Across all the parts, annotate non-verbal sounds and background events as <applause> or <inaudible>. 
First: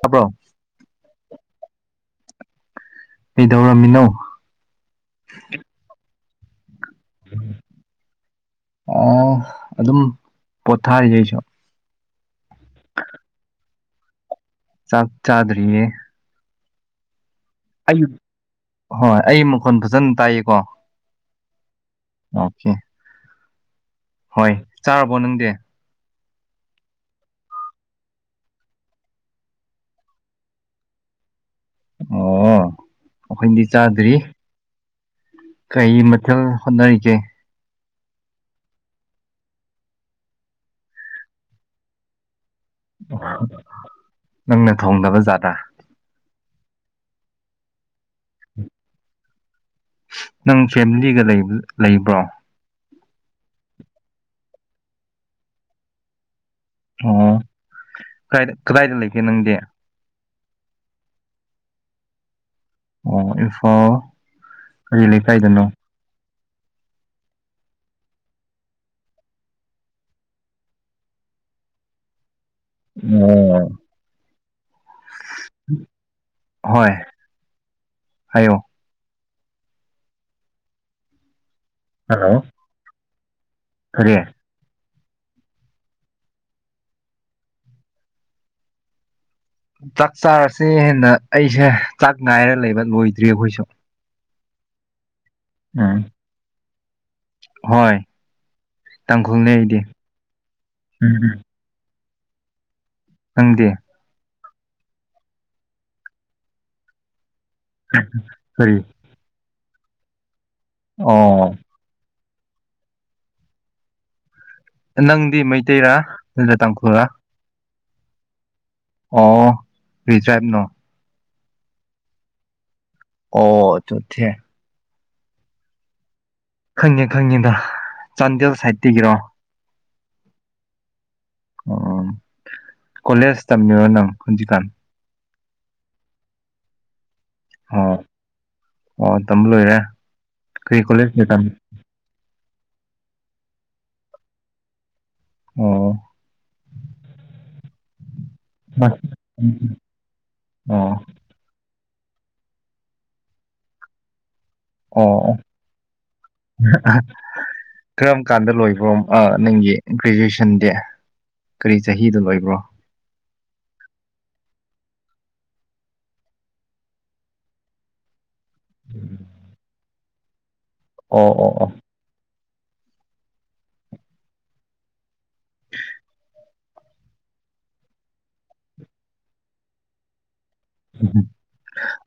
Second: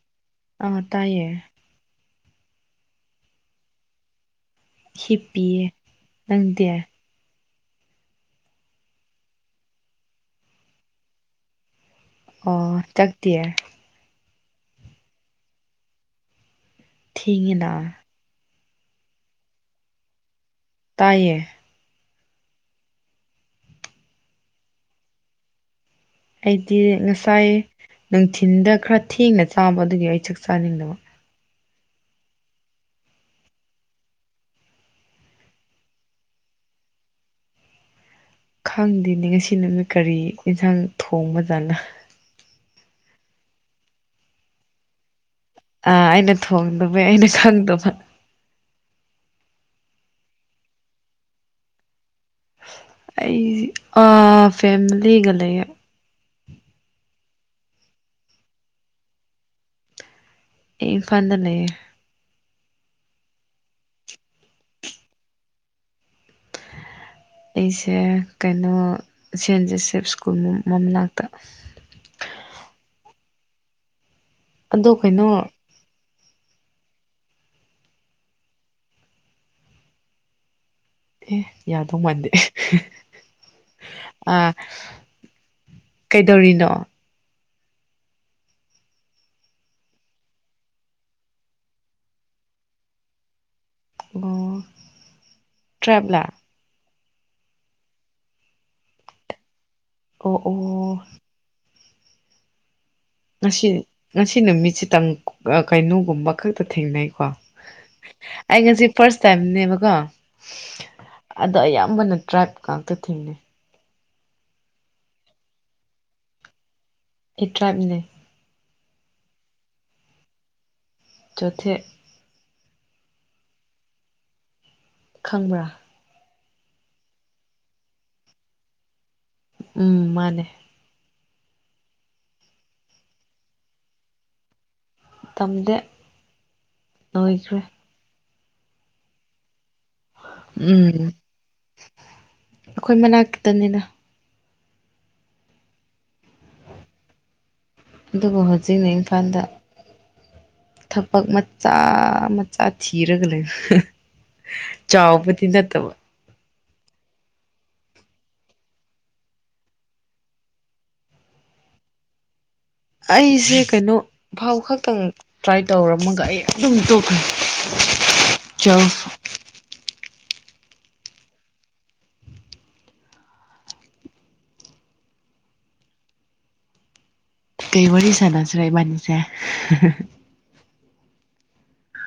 ꯇꯥꯕ꯭ꯔꯣ ꯑꯥ ꯇꯥꯏꯌꯦ ꯀꯩꯗꯧꯔꯝꯃꯤꯅꯣ? ꯍꯤꯞꯄꯤꯌꯦ꯫ ꯅꯪꯗꯤ? ꯎꯝ ꯑꯣ ꯑꯗꯨꯝ ꯄꯣꯊꯥꯔꯤꯑꯦ ꯑꯩꯁꯨ ꯑꯣ ꯆꯥꯛꯇꯤ꯫ ꯆꯥꯛ ꯆꯥꯗꯔꯤꯌꯦ ꯊꯦꯡꯉꯦꯅꯥ ꯍꯣꯏ ꯑꯩ ꯃꯈꯣꯟ ꯐꯖꯅ ꯇꯥꯏꯌꯦꯀꯣ? ꯇꯥꯏꯌꯦ ꯑꯣꯀꯦ꯫ ꯍꯣꯏ ꯆꯥꯔꯕꯣ ꯅꯪꯗꯤ? ꯑꯩꯗꯤ ꯉꯁꯥꯏ ꯅꯨꯡꯊꯤꯤꯟꯗ ꯈꯔ ꯊꯦꯡꯅ ꯆꯥꯕ ꯑꯗꯨꯒꯤ ꯑꯩ ꯆꯥꯛ ꯆꯥꯅꯤꯡꯗꯕ ꯑꯣ ꯑꯩꯈꯣꯏꯗꯤ ꯆꯥꯗ꯭ꯔꯤ ꯀꯩ ꯃꯊꯦꯜ ꯍꯣꯠꯅꯔꯤꯒꯦ ꯈꯪꯗꯦꯅꯤ ꯉꯁꯤ ꯅꯨꯃꯤꯠ ꯀꯔꯤ ꯑꯦꯟꯁꯥꯡ ꯊꯣꯡꯕꯖꯥꯠꯅ ꯅꯪꯅ ꯊꯣꯡꯗꯅꯕ ꯖꯥꯗꯥ ꯑꯥ ꯑꯩꯅ ꯊꯣꯡꯗꯕ ꯑꯩꯅ ꯈꯪꯗꯕ ꯅꯪ ꯐꯦꯃꯤꯂꯤꯒ ꯂꯩꯕ꯭ꯔꯣ ꯑꯩ ꯑ ꯐꯦꯃꯤꯂꯤꯒ ꯂꯩ ꯑꯣ ꯀ ꯀꯗꯥꯏꯗ ꯂꯩꯒꯦ ꯅꯪꯗꯤ ꯏ ꯐꯥꯟꯗ ꯂꯩꯌꯦ ꯑꯣ ꯏꯝꯐꯥꯜ ꯀꯔꯤ ꯂꯩꯀꯥꯏꯗꯅꯣ ꯑꯩꯁꯦ ꯀꯩꯅꯣ ꯁꯦꯟ ꯖꯣꯁꯦꯐ ꯁ꯭ꯀꯨꯜ ꯃꯅꯥꯛꯇ ꯑꯣꯝ ꯑꯗꯣ ꯀꯩꯅꯣ ꯍꯣꯏ ꯍꯥꯏꯣ ꯍ ꯌꯥꯗꯧ ꯃꯥꯟꯗꯦ ꯍꯜꯂꯣ ꯀꯔꯤ ꯑ ꯀꯩꯗꯧꯔꯤꯅꯣ ꯆꯥꯛ ꯆꯥꯔꯁ ꯍꯦꯟꯅ ꯑꯩꯁꯦ ꯆꯥꯛ ꯉꯥꯏꯔ ꯂꯩꯕ ꯂꯣꯏꯗ꯭ꯔꯦ ꯑꯩꯈꯣꯏꯁꯨ ꯑꯣ ꯎꯝ ꯇ꯭ꯔꯦꯚꯂꯔ ꯍꯣꯏ ꯇꯥꯡꯈꯨꯜꯅꯦ ꯑꯩꯗꯤ ꯑꯣ ꯑꯣ ꯎꯝ ꯎꯝ ꯉꯁꯤ ꯅꯪꯗꯤ ꯉꯁꯤ ꯁꯤ ꯅꯨꯃꯤꯠꯁꯤꯇꯪ ꯀꯩꯅꯣꯒꯨꯝꯕ ꯈꯛꯇ ꯊꯦꯡꯅꯩꯀꯣ ꯐꯔꯤ ꯅꯦꯕꯒ ꯑꯗꯣ ꯑꯌꯥꯝꯕꯅ ꯇ꯭ꯔꯥꯏꯞ ꯉꯥꯛꯇ ꯊꯦꯡꯅꯩ ꯅꯪꯗꯤ ꯃꯩꯇꯩꯔꯥ ꯅ ꯇꯥꯡꯈꯨꯣꯔꯥ ꯇ꯭ꯔꯥꯅꯦ ꯑꯣ ꯔꯤꯖ꯭ꯔꯥꯏꯕꯅ ꯆꯣꯊꯠ ꯑꯣ ꯆꯣꯊꯦ ꯈꯪꯕ꯭ꯔꯥ ꯈꯪꯉꯦ ꯈꯪꯉꯦꯗ ꯆꯥꯟꯗꯦꯜ ꯁꯥꯏꯠꯇꯒꯤꯔꯣ ꯎꯝ ꯃꯥꯅꯦ ꯎ ꯀꯣꯂꯦꯖ ꯇꯝꯃꯤꯔꯣ ꯅꯪ ꯍꯧꯟꯖꯤꯀꯥꯟ ꯇꯝꯗꯦ ꯅꯣꯏꯈ꯭ꯔꯦ ꯑꯣ ꯑꯣ ꯇꯝꯕ ꯂꯣꯏꯔꯦ ꯀꯩ ꯎꯝ ꯀꯣꯂꯦꯖ ꯅꯇꯥꯝ ꯑꯩꯈꯣꯏ ꯃꯅꯥꯛ ꯇꯅꯤꯅ ꯑꯣ ꯑꯗꯨꯕꯨ ꯍꯧꯖꯤꯛꯅ ꯏꯝꯐꯥꯜꯗ ꯑꯣ ꯊꯕꯛ ꯃꯆꯥ ꯑ ꯃꯆꯥ ꯊꯤꯔꯒ ꯂꯩꯕ ꯑꯣ ꯆꯥꯎꯕꯗꯤ ꯅꯠꯇꯕ ꯀꯔꯝ ꯀꯥꯟꯗ ꯂꯣꯏꯕ꯭ꯔꯣ ꯅꯪꯒꯤ ꯒ꯭ꯔꯦꯖꯨꯑꯦꯁꯟꯗꯤ ꯀꯔꯤ ꯆꯍꯤꯗꯣ ꯂꯣꯏꯕ꯭ꯔꯣ ꯑꯩꯁꯦ ꯀꯩꯅꯣ ꯐꯧ ꯈꯛꯇꯪ ꯇ꯭ꯔꯥꯏ ꯇꯧꯔꯝꯃꯒ ꯑꯩ ꯑꯗꯨꯝ ꯇꯣꯛꯈ꯭ꯔꯦ ꯆꯥꯎ ꯑꯣ ꯑꯣ ꯑꯣ <inaudible> ꯀꯩ ꯋꯥꯔꯤ ꯁꯥꯟꯅꯁꯤꯔ ꯏꯕꯥꯅꯤꯁꯦ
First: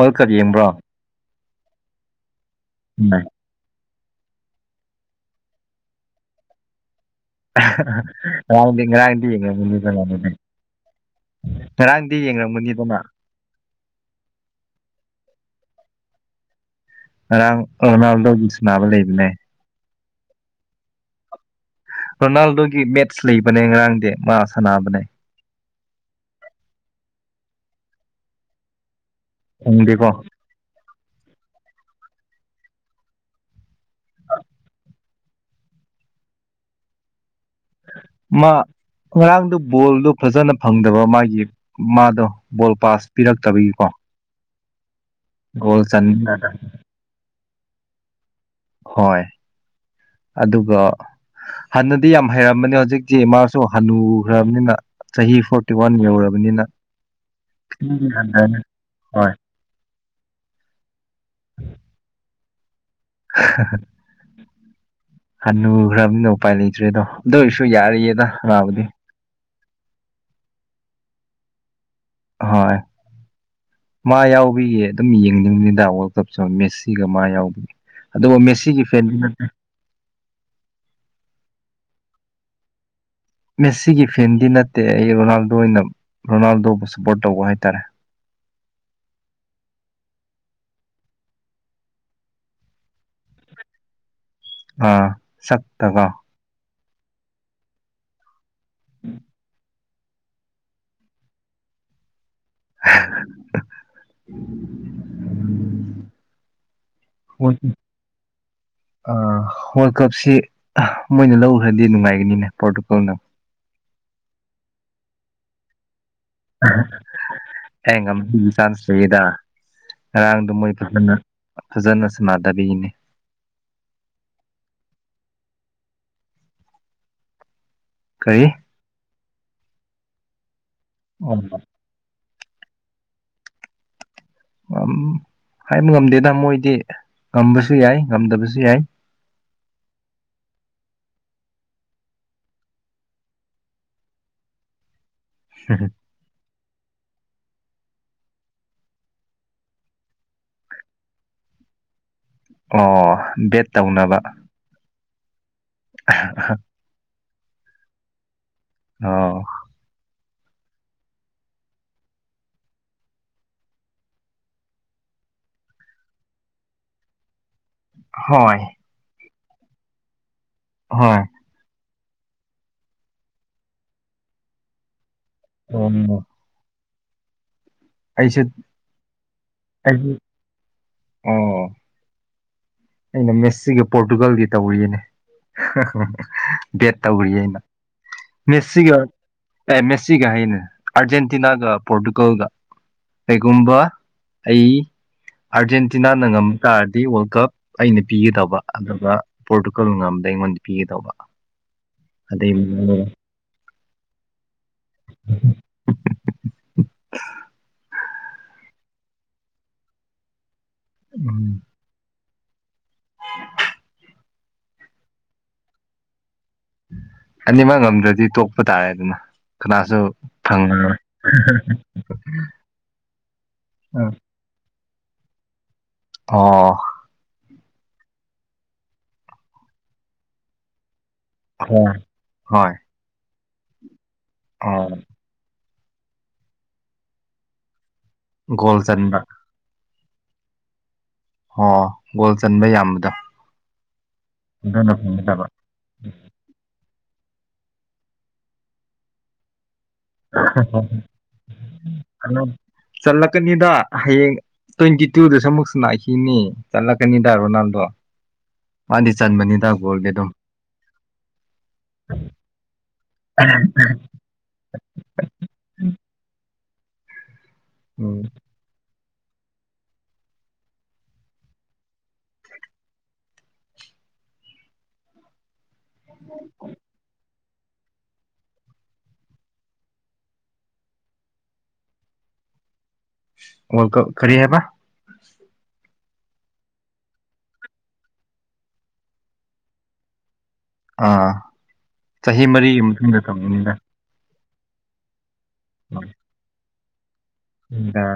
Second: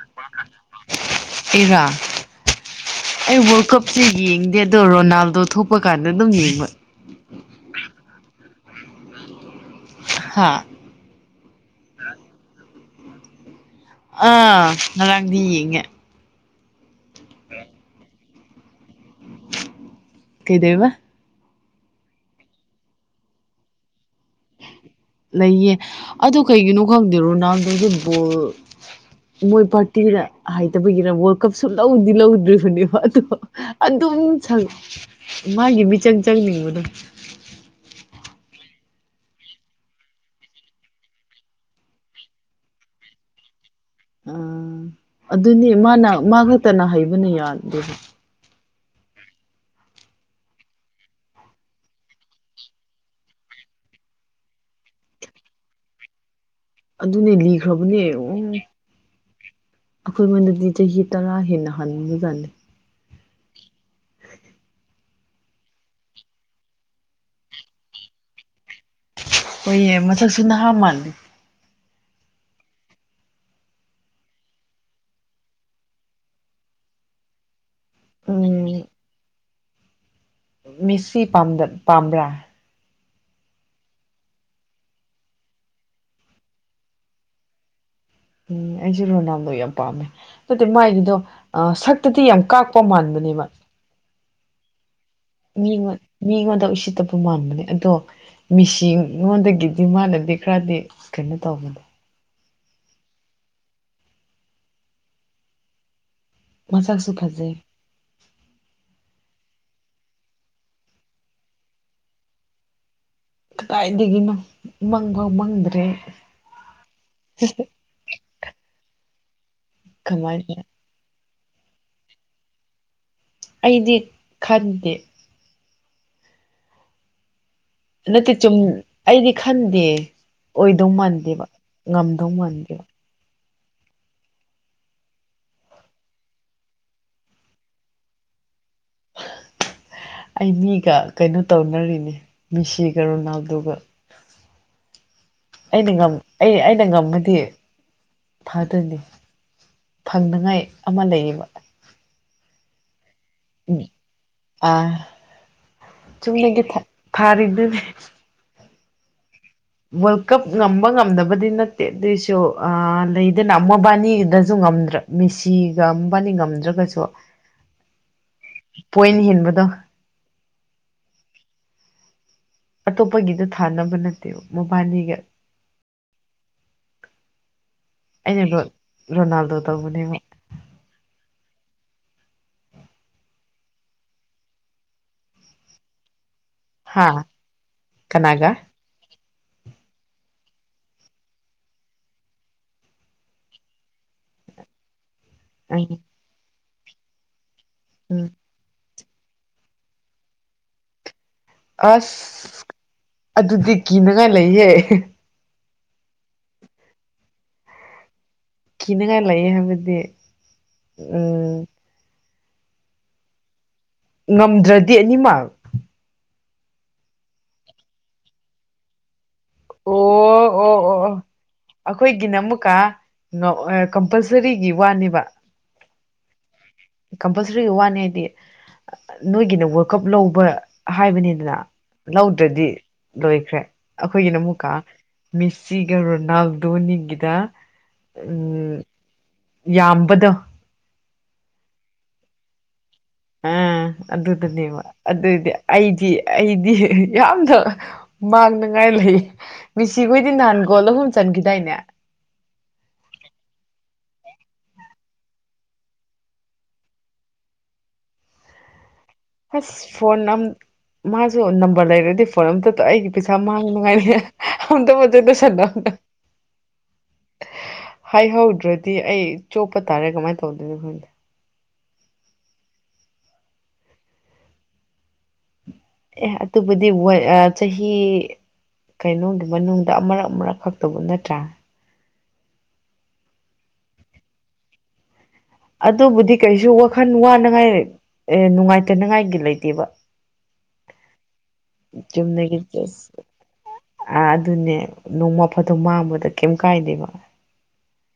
ꯑꯗꯨ ꯀꯔꯤ ꯌꯦꯡꯕ꯭ꯔꯣ ꯑꯩꯔꯥ ꯎꯝ ꯑꯩ ꯋꯥ꯭ꯔꯜ ꯀꯞ ꯁꯤ ꯌꯦꯡꯗꯦ ꯑꯗꯣ ꯔꯣꯅꯥꯜꯗꯣ ꯊꯣꯛꯄ ꯀꯥꯟꯗ ꯑꯗꯨꯝ ꯌꯦꯡꯕ <inaudible> <inaudible> ꯉꯔꯥꯡꯗꯤ ꯍꯥ ꯌꯦꯡꯉꯝꯒꯅꯤꯗꯅ ꯑ ꯉꯔꯥꯡꯗꯤ ꯌꯦꯡꯉꯦ ꯑꯔꯥꯡ ꯔꯣꯅꯥꯜꯗꯣꯒꯤ ꯁꯅꯥꯕ ꯂꯩꯕꯅꯦ ꯀꯩꯗꯩꯕ ꯔꯣꯅꯥꯜꯗꯣꯒꯤ ꯃꯦꯠꯁ ꯂꯩꯕꯅꯦ ꯉꯔꯥꯡꯗꯤ ꯃꯥ ꯁꯥꯟꯅꯕꯅꯦ ꯂꯩꯌꯦ ꯑꯗꯨ ꯀꯩꯒꯤꯅꯣ ꯈꯪꯗꯦ ꯔꯣꯅꯥꯜꯗꯣꯗꯨ ꯕꯣꯜ ꯃꯣꯏ ꯄꯔꯇꯤ ꯍꯥꯏ ꯈꯪꯗꯦꯀꯣ ꯅꯠꯇꯕꯒꯤꯔ ꯋꯥꯔꯜ ꯀꯞ ꯁꯨ ꯂꯧꯗꯤ ꯂꯧꯗ꯭ꯔꯤꯕꯅꯦꯕ ꯑꯗꯣ ꯑꯗꯨꯝ ꯁꯪ ꯃꯥꯒꯤ ꯃꯤꯆꯪ ꯆꯪꯅꯤꯡꯕꯗꯣ ꯃꯥ ꯉꯔꯥꯡꯗꯨ ꯕꯣꯜꯗꯣ ꯐꯖꯅ ꯐꯪꯗꯕ ꯃꯥꯒꯤ ꯃꯥꯗꯣ ꯕꯣꯜ ꯄꯥꯁ ꯄꯤꯔꯛꯇꯕꯒꯤꯀꯣ ꯎꯝ ꯑꯗꯨꯅꯤ ꯒꯣꯜ ꯃꯥꯅ ꯃꯥ ꯆꯟꯅꯤꯡꯗ ꯈꯛꯇꯅ ꯍꯩꯕꯅ ꯌꯥ <inaudible> ꯍꯣꯏ ꯑꯗꯨꯒ ꯍꯥꯟꯅꯗꯤ ꯌꯥꯝ ꯍꯩꯔꯝꯕꯅꯤ ꯍꯧꯖꯤꯛꯇꯤ ꯏꯃꯥꯁꯨ ꯍꯅꯨꯈ꯭ꯔꯕꯅꯤꯅ ꯆꯍꯤ ꯐꯣꯔꯇꯤ ꯋꯥꯟ ꯌꯧꯔꯕꯅꯤꯅ ꯑꯗꯨꯅꯦ ꯂꯤꯈ꯭ꯔꯕꯅꯦ ꯈꯤꯇꯪꯗꯤ ꯎ ꯍꯟꯊꯔꯅꯤ ꯍꯣꯏ ꯑꯩꯈꯣꯏ ꯃꯣꯟꯗꯗꯤ ꯆꯍꯤ ꯇꯔꯥ ꯍꯦꯟꯅ ꯍꯟꯕꯖꯠꯅꯦ ꯍꯟꯅꯨꯈ꯭ꯔꯕꯅꯤꯅ ꯎꯄꯥꯏ ꯂꯩꯇ꯭ꯔꯦꯗꯣ ꯑꯗꯨ ꯑꯣꯏꯔꯁꯨ ꯌꯥꯔꯤꯌꯦꯗ ꯁꯟꯅꯕꯗꯤ ꯍꯣꯏꯌꯦ ꯃꯁꯛꯁꯨ ꯅꯍꯥ ꯃꯥꯥꯜꯂꯤ ꯍꯣꯏ ꯃꯥ ꯌꯥꯎꯕꯤꯒꯤ ꯑꯗꯨꯝ ꯌꯦꯡꯅꯤꯡꯉꯦꯗ ꯋꯥꯔꯜ ꯀꯞꯁꯨ ꯃꯦꯁꯤꯒ ꯃꯥ ꯌꯥꯎꯕꯤꯒꯤ ꯑꯗꯨꯕꯨ ꯃꯦꯁꯤꯒꯤ ꯐꯦꯟꯗꯤ ꯅꯠꯇꯦ ꯃꯦꯁꯦ ꯄꯥꯝꯗ ꯄꯥꯝꯕ꯭ꯔꯥ ꯃꯦꯁꯤꯒꯤ ꯐꯦꯟꯗꯤ ꯅꯠꯇꯦ ꯑꯩ ꯔꯣꯅꯥꯜꯗꯣ ꯑꯣꯏꯅ ꯔꯣꯅꯥꯜꯗꯣꯕꯨ ꯁꯞꯄꯣꯔꯠ ꯇꯧꯕ ꯍꯥꯏꯇꯥꯔꯦ ꯎꯝ ꯑꯩꯁꯨ ꯔꯣꯅꯥꯜꯗꯣ ꯌꯥꯝ ꯄꯥꯝꯃꯦ ꯑꯗꯨꯗꯤ ꯃꯥꯒꯤꯗꯣ ꯁꯛꯇꯗꯤ ꯌꯥꯝ ꯀꯥꯛꯄ ꯃꯥꯟꯕꯅꯦꯕ ꯑꯥ ꯃꯤꯉꯣꯟ ꯁꯛꯇꯒ ꯃꯤꯉꯣꯟꯗ ꯎꯁꯤꯠ ꯇꯕ ꯃꯥꯟꯕꯅꯦ ꯑꯗꯣ ꯃꯤꯁꯤ ꯃꯉꯣꯟꯗꯒꯤ ꯃꯥꯟꯅꯗꯤ ꯈꯔꯗꯤ ꯀꯩꯅꯣ ꯇꯧꯕꯅꯦ <unintelligible> ꯍ ꯃꯁꯛꯁꯨ ꯐꯖꯩ ꯑ <unintelligible> ꯋꯥꯔꯜ ꯀꯞꯁꯤ ꯃꯣꯏꯅ ꯂꯧꯈ꯭ꯔꯗꯤ ꯅꯨꯡꯉꯥꯏꯒꯅꯤꯅꯦ ꯄꯣꯔꯇꯨꯀꯜꯅ ꯀꯥꯏꯗꯒꯤꯅ‌ꯣ ꯃꯪꯐꯥꯎ ꯃꯪꯗ꯭ꯔꯦ ꯍꯝ <unintelligible> ꯆꯥꯟꯁꯗ ꯥꯉꯔꯥꯡꯗ ꯀꯃꯥꯏꯅ ꯃ‌ꯣꯏ <unintelligible> ꯐꯖꯟꯅ ꯁꯟꯅꯗꯥꯕꯒꯤꯅꯦ ꯑꯩꯗꯤ ꯈꯟꯗꯦ ꯅꯠꯇ‌ꯦ ꯀꯔꯤ ꯆꯨꯝ ꯑꯩꯗꯤ ꯈꯟꯗꯦ ꯑꯣꯏꯗꯧ ꯃꯥꯟꯗꯦꯕ ꯉꯝ ꯗꯧ ꯋꯥꯟꯗ‌ꯦ ꯍꯥꯏꯕ ꯉꯝꯗꯦꯗ ꯃꯣꯏꯗꯤ ꯉꯝꯕꯁꯨ ꯌꯥꯏ ꯉꯝꯗꯕꯁꯨ ꯌꯥꯏ ꯑꯩ ꯃꯤꯒ ꯀꯩꯅꯣ ꯇꯧꯅꯔꯤꯅꯤ ꯃꯤꯁꯤꯒ ꯔꯣꯅꯥꯜꯗꯨꯒ ꯑꯩ ꯉꯝ ꯑꯩ <unintelligible> ꯑꯩꯅ ꯉꯝꯃꯗꯤ ꯐꯥꯗꯣꯏꯅꯤ ꯐꯪꯅꯉꯥꯏ ꯑꯃ ꯂꯩꯌꯦꯕ ꯑꯣ ꯕꯦꯠ ꯇꯧꯅꯕ ꯆꯨꯝ ꯌ‌ꯦꯡꯒ‌ꯦ ꯐꯠ ꯐꯔ‌ꯦ ꯗꯨꯅꯦ ꯑꯣ ꯋꯥꯔꯜ ꯀꯞ ꯉꯝꯕ ꯉꯝꯗꯕꯗꯤ ꯅꯠꯇꯦ ꯑꯗꯨꯏꯁꯨ ꯂꯩꯗꯅ ꯃꯕꯥꯅꯤꯗꯁꯨ ꯉꯝꯗ꯭ꯔꯥ ꯃꯤꯁꯤꯒ ꯃꯕꯥꯅꯤ ꯉꯝꯗ꯭ꯔꯒꯁꯨ ꯍꯣꯏ ꯄꯣꯏꯟ ꯍ‌ꯦꯟꯕ <unintelligible> ꯇ ꯍꯣꯏ ꯑꯇꯣꯞꯄꯒꯤꯗ ꯊꯥꯅꯕ ꯅꯠꯇꯦꯕ ꯃꯣꯕꯥꯅꯤꯒ ꯑꯣ ꯑꯩꯁꯨ ꯑꯩꯅ ꯔꯣꯅꯥꯜꯗꯣ ꯇꯧꯕꯅꯦꯕ ꯑꯩ ꯑꯣ ꯑꯩꯅ ꯃꯦꯁꯤꯒ ꯄꯣꯔꯇꯨꯒꯜꯒꯤ ꯇꯧꯔꯤꯅꯦ ꯕꯦꯠ ꯍꯥ ꯇꯧꯔꯤꯌꯦ ꯑꯩꯅ ꯀꯅꯥꯒ ꯃꯦꯁꯤꯒ ꯑꯦ ꯃꯦꯁꯤꯒ ꯍꯥꯏꯅꯦ ꯑꯥꯔꯖꯦꯟꯇꯤꯅꯥꯒ ꯄꯣꯔꯇꯨꯒꯜꯒ ꯀꯩꯒꯨꯝꯕ ꯑꯩ ꯎꯝ ꯑꯔꯖꯦꯟꯇꯤꯅꯥ ꯅꯪꯉꯝ ꯔꯗꯤ ꯋꯥꯔꯜ ꯀꯞ ꯑꯩꯅ ꯎꯝ ꯄꯤꯒꯗꯕ ꯑꯗꯨꯝ ꯑꯗꯨꯒ ꯄꯣꯔꯇꯨꯒꯜ ꯉꯝꯗ ꯑꯩꯉꯣꯟꯗ ꯄꯤꯒꯦ ꯇꯧꯕ ꯑꯁ ꯑꯗꯨꯗꯤ ꯀ ꯃꯒ ꯂꯩꯌꯦ ꯀꯤꯅꯤꯡꯉꯥꯏ ꯂꯩꯌꯦ ꯍꯥꯏꯕꯗꯤ ꯎꯝ <inaudible> ꯉꯝꯗ꯭ꯔꯗꯤ ꯑꯅꯤꯃꯛ ꯑꯅꯤꯃꯛ ꯉꯝꯗ꯭ꯔꯗꯤ ꯇꯣꯛꯄ ꯇꯥꯔꯦ ꯑꯗꯨꯅ ꯑꯣ ꯀꯅꯥꯁꯨ ꯑꯣ ꯑꯣ ꯐꯪꯉꯔꯣꯏ ꯑꯣ ꯑꯩꯈꯣꯏꯒꯤꯅ ꯑꯃꯨꯛꯀ ꯎꯝ. ꯀꯝꯄꯜꯁꯔꯤꯒꯤ ꯋꯥꯅꯤꯕ ꯑꯣ ꯀꯝꯄꯜꯁꯔꯤ ꯋꯥꯅꯤ ꯍꯥꯏꯗꯤ ꯅꯣꯏꯒꯤꯅ ꯋꯥꯔꯜ ꯀꯞ ꯂꯧꯕ ꯍꯥꯏꯕꯅꯤꯗꯅ ꯍꯣꯏ ꯂꯧꯗ꯭ꯔꯗꯤ ꯍꯣꯏ ꯂꯣꯏ ꯈ ꯑꯩꯈꯣꯏꯒꯤꯅ ꯑꯃꯨꯛꯀꯥ ꯑꯣ ꯃꯤꯁ ꯁꯤꯒ ꯔꯣꯅꯥꯜ ꯙꯣꯅꯤꯒꯗ ꯒꯣꯜ ꯆꯟꯗ ꯀꯗ ꯑꯣ ꯒꯣꯜ ꯆꯟꯕ ꯌꯥꯝꯕꯗꯣ ꯎꯝ ꯑꯗꯨꯗꯅꯦꯕ ꯑꯗꯨꯅ ꯐꯪꯒꯗꯕ ꯑꯗꯨꯗꯤ ꯑꯩꯗꯤ ꯑꯩꯗꯤ ꯌꯥꯝꯅ ꯃꯥꯡꯅꯉꯥꯏ ꯂꯩ ꯃꯤꯁꯤꯈꯣꯏꯗꯤ ꯅꯍꯥꯟꯒꯣꯜꯂꯍꯨꯝ ꯆꯟꯈꯤꯗꯥꯏꯅꯦ ꯆꯜꯂꯛꯀꯅꯤꯗ ꯍꯌꯦꯡ ꯇ꯭ꯋꯦꯟꯇꯤ ꯇꯨꯗꯁꯨ ꯑꯃꯨꯛ ꯁ ꯂꯛꯈꯤꯅꯤ ꯆꯠꯂꯛꯀꯅꯤꯗ ꯔꯣꯅꯥꯜꯗꯣ ꯃꯥꯗꯤ ꯆꯟꯕꯅꯤꯗ ꯍꯁ ꯒꯣꯜꯗꯤ ꯐꯣꯟ ꯑꯗꯨꯝ ꯑ ꯃꯥꯁꯨ ꯅꯝꯕꯔ ꯂꯩꯔꯗꯤ ꯐꯣꯟ ꯑꯝꯇ ꯑꯩꯒꯤ ꯄꯩꯁꯥꯃꯥꯡꯉ ꯃꯅꯨꯡꯉꯥꯏꯅꯤ ꯑꯃꯗ ꯃꯖꯦꯗ ꯁꯗꯥꯅ ꯎꯝ ꯍꯥꯏ ꯍꯗ꯭ꯔꯣ ꯁꯤ ꯑꯩ ꯆꯣꯞꯄ ꯇꯥꯔꯦ ꯀꯃꯥꯏꯅ ꯇꯧꯗꯣꯏꯅꯣ ꯑꯩꯈꯣꯏꯗ ꯑꯦ ꯑꯗꯨꯕꯨꯗꯤ ꯆꯍꯤ ꯀꯩꯅꯣꯒꯤ ꯃꯅꯨꯡꯗ ꯑꯃꯛ ꯑꯃꯛ ꯈꯛꯇꯕꯨ ꯅꯠꯇ꯭ꯔꯥ ꯑꯣ ꯀꯔꯤ ꯍꯥꯏꯦꯕ ꯑꯗꯨꯕꯨꯗꯤ ꯀꯩꯁꯨ ꯋꯥꯈꯜ ꯋꯥꯅꯉꯥꯏ ꯅꯨꯡꯉꯥꯏꯇꯅꯉꯥꯏꯒꯤ ꯂꯩꯇꯦꯕ ꯑꯥ ꯆꯍꯤ ꯆꯨꯝꯅꯒꯤ ꯃꯔꯤꯒꯤ ꯆꯦꯁ ꯃꯇꯨꯡꯟꯅ ꯇꯝꯃꯤꯅꯤꯅ ꯑꯥ ꯑꯗꯨꯅꯦ ꯅꯣꯡꯃ ꯐꯗꯣ ꯃꯥꯡꯕꯗ ꯀꯩꯝꯇ ꯀꯥꯏꯗꯦꯕ ꯎꯗ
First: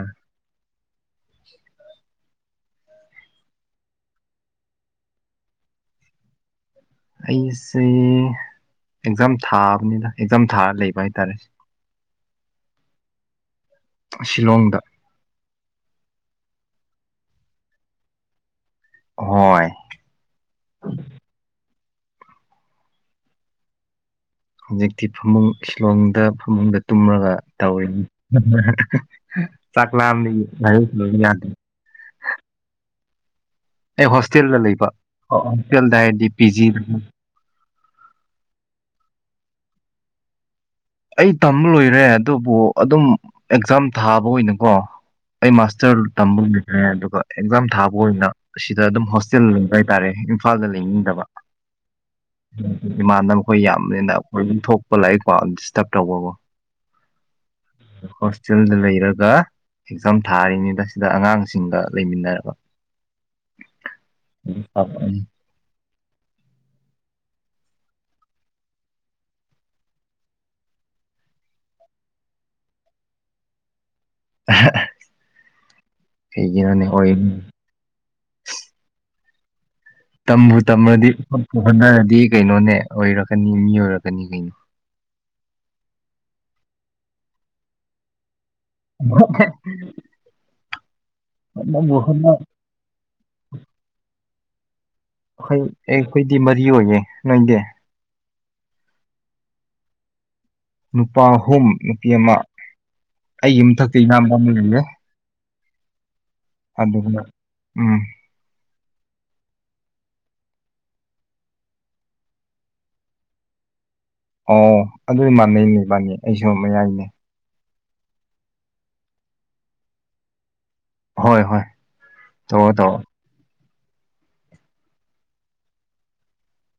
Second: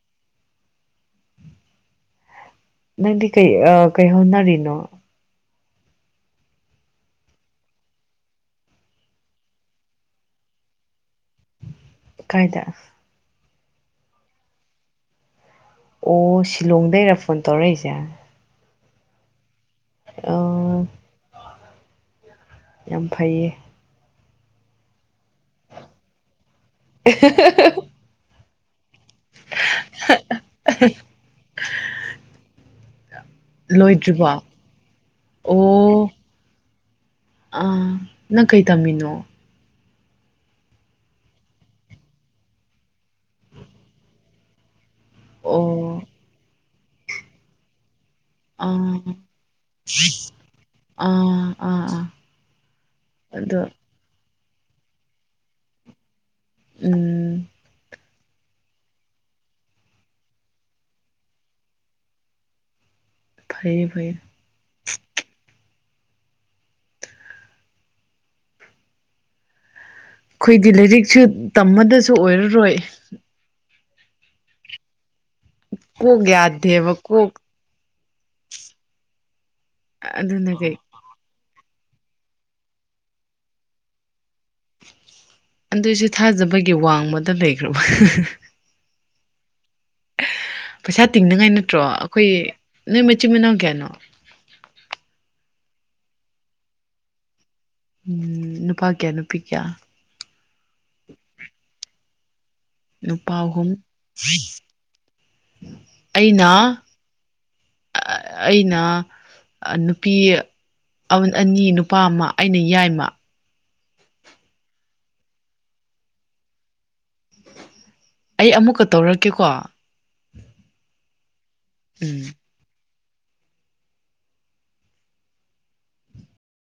ꯅꯪꯗꯤ ꯀꯩ ꯑ ꯀꯩ ꯍꯣꯅꯔꯤꯅꯣ ꯑꯩꯁꯦ ꯑꯦꯛꯖꯥꯝ ꯊꯥꯕꯅꯤꯅ ꯑꯦꯛꯖꯥꯝ ꯊꯥꯔ ꯂꯩꯕ ꯍꯥꯏꯇꯥꯔꯦ ꯀꯥꯏꯗ ꯁꯤꯂꯣꯡꯗ ꯑꯣ ꯁꯤꯂꯣꯡ ꯗꯩꯔ ꯐꯣꯟ ꯇꯧꯔꯛꯏꯁꯦ ꯍꯣꯏ ꯑꯣ ꯌꯥꯝ ꯐꯩꯌꯦ ꯍꯧꯖꯤꯛ ꯐꯃꯨꯡ ꯁꯤꯂꯣꯡꯗ ꯐꯃꯨꯡꯗ ꯇꯨꯝꯃꯒ ꯇꯧꯔꯤꯅꯤ <inaudible> ꯆꯥꯛꯂꯝ ꯍꯥꯏ ꯂ ꯑꯩ ꯂꯣꯏꯗ꯭ꯔꯤꯕꯣ ꯍꯣꯁꯇꯦꯜꯗ ꯂꯩꯕ ꯍꯣꯁꯇꯦꯜꯗ ꯑꯣ ꯍꯥꯏꯔꯗꯤ ꯄꯤ ꯖꯤꯗ ꯑꯥ ꯅꯪ ꯀꯩ ꯇꯝꯃꯤꯅꯣ ꯑꯩ ꯇꯝꯕ ꯂꯣꯏꯔꯦ ꯑꯗꯨꯕꯨ ꯑꯗꯨꯝ ꯑꯦꯛꯖꯥꯝ ꯊꯥꯕ ꯑꯣꯏꯅꯀꯣ ꯑꯩ ꯃꯥꯁꯇꯔ ꯑꯣ ꯇꯝꯕ ꯍ ꯑꯦꯒꯖꯥꯝ ꯊꯥ ꯑꯣꯏꯅ ꯁꯤꯗ ꯑꯥ ꯑꯗꯨꯝ ꯍꯣꯁꯇꯦꯜ ꯂꯩꯕ ꯍꯥꯏꯇꯥꯔꯦ ꯏꯝꯐꯥꯜꯗ ꯂꯩꯅꯤꯡꯗꯕ ꯑꯥ ꯑꯥ ꯑꯥ ꯏꯃꯥꯟꯅꯕ ꯈꯣꯏ ꯑꯗꯣ ꯌꯥꯝꯕꯅꯤꯅ ꯑꯗꯨꯝ ꯊꯣꯛꯄ ꯂꯥꯏꯔꯤꯛ ꯄꯥꯕ ꯇꯞ ꯇꯧꯕꯕꯣ ꯎꯝ ꯁꯛꯆꯨꯋꯦꯜꯗ ꯂꯩꯔꯒ ꯑꯦꯛꯖꯥꯝ ꯊꯥꯔꯤꯅꯤꯗ ꯁꯤꯗ ꯑꯉꯥꯡꯁꯤꯡꯒ ꯂꯩꯃꯤꯟꯅꯔꯕ ꯐꯩꯌꯦ ꯐꯩꯌꯦ ꯑꯩꯈꯣꯏꯗꯤ ꯂꯥꯏꯔꯤꯛꯁꯨ ꯇꯝꯃꯗꯁꯨ ꯑꯣꯏꯔꯔꯣꯏ <inaudible> ꯀꯩꯒꯤꯅꯣꯅꯦ ꯌꯥꯗꯦꯕ ꯑꯣꯏ ꯀꯣꯛ ꯑꯗꯨꯅ ꯇꯝꯕꯨ ꯀꯩ ꯇꯝꯃꯗꯤ ꯍꯣꯠꯅꯔꯗꯤ ꯀꯩꯅꯣꯅꯦ ꯑꯣꯏꯔꯛꯀꯅꯤ ꯃꯤ ꯑꯣꯏꯔꯛꯀꯅꯤ ꯀꯩꯅꯣ ꯑꯗꯨꯏꯁꯨ ꯊꯥꯖꯕꯒꯤ ꯋꯥꯡꯃꯗ ꯂꯩꯈ꯭ꯔꯕ ꯍ ꯄꯩꯁꯥ ꯇꯤꯡꯅꯤꯉꯥꯏ ꯅꯠꯇ꯭ꯔꯣ ꯅꯪꯕꯨ ꯑꯩꯈꯣꯏ ꯍꯣꯠꯅ ꯅꯣꯏ ꯃꯆꯤꯟ ꯃꯅꯥꯎ ꯀꯌꯥꯅꯣ ꯑꯈꯣꯏ ꯑꯦ ꯑꯩꯈꯣꯏꯗꯤ ꯃꯔꯤ ꯑꯣꯏꯌꯦ ꯅꯣꯏꯗꯤ ꯎꯝ ꯅꯨꯄꯥ ꯀꯌꯥ ꯅꯨꯄꯤ ꯀꯌꯥ ꯅꯨꯄꯥ ꯑꯍꯨꯝ ꯅꯨꯄꯤ ꯑꯃ ꯅꯨꯄꯥ ꯑꯩ ꯑꯍꯨꯝ ꯌꯨꯝꯊꯛꯇ ꯏꯌꯥꯝꯕ ꯑꯃ ꯂꯩꯌꯦ ꯑꯩꯅ ꯑꯗꯨꯒ ꯎꯝ ꯑꯩꯅ ꯅꯨꯄꯤ ꯑꯅꯤ ꯅꯨꯄꯥ ꯑꯃ ꯑꯩꯅ ꯌꯥꯏꯃ ꯑꯣ ꯑꯗꯨꯗꯤ ꯃꯥꯟꯅꯩꯅꯦ ꯏꯕꯥꯅꯤ ꯑꯩꯁꯨ ꯃꯌꯥꯏꯅꯦ ꯑꯩ ꯑꯃꯨꯛꯀ ꯇꯧꯔꯛꯀꯦꯀꯣ ꯍꯣꯏ ꯍꯣꯏ ꯎꯝ ꯇꯧꯔꯣ ꯇꯧꯔꯣ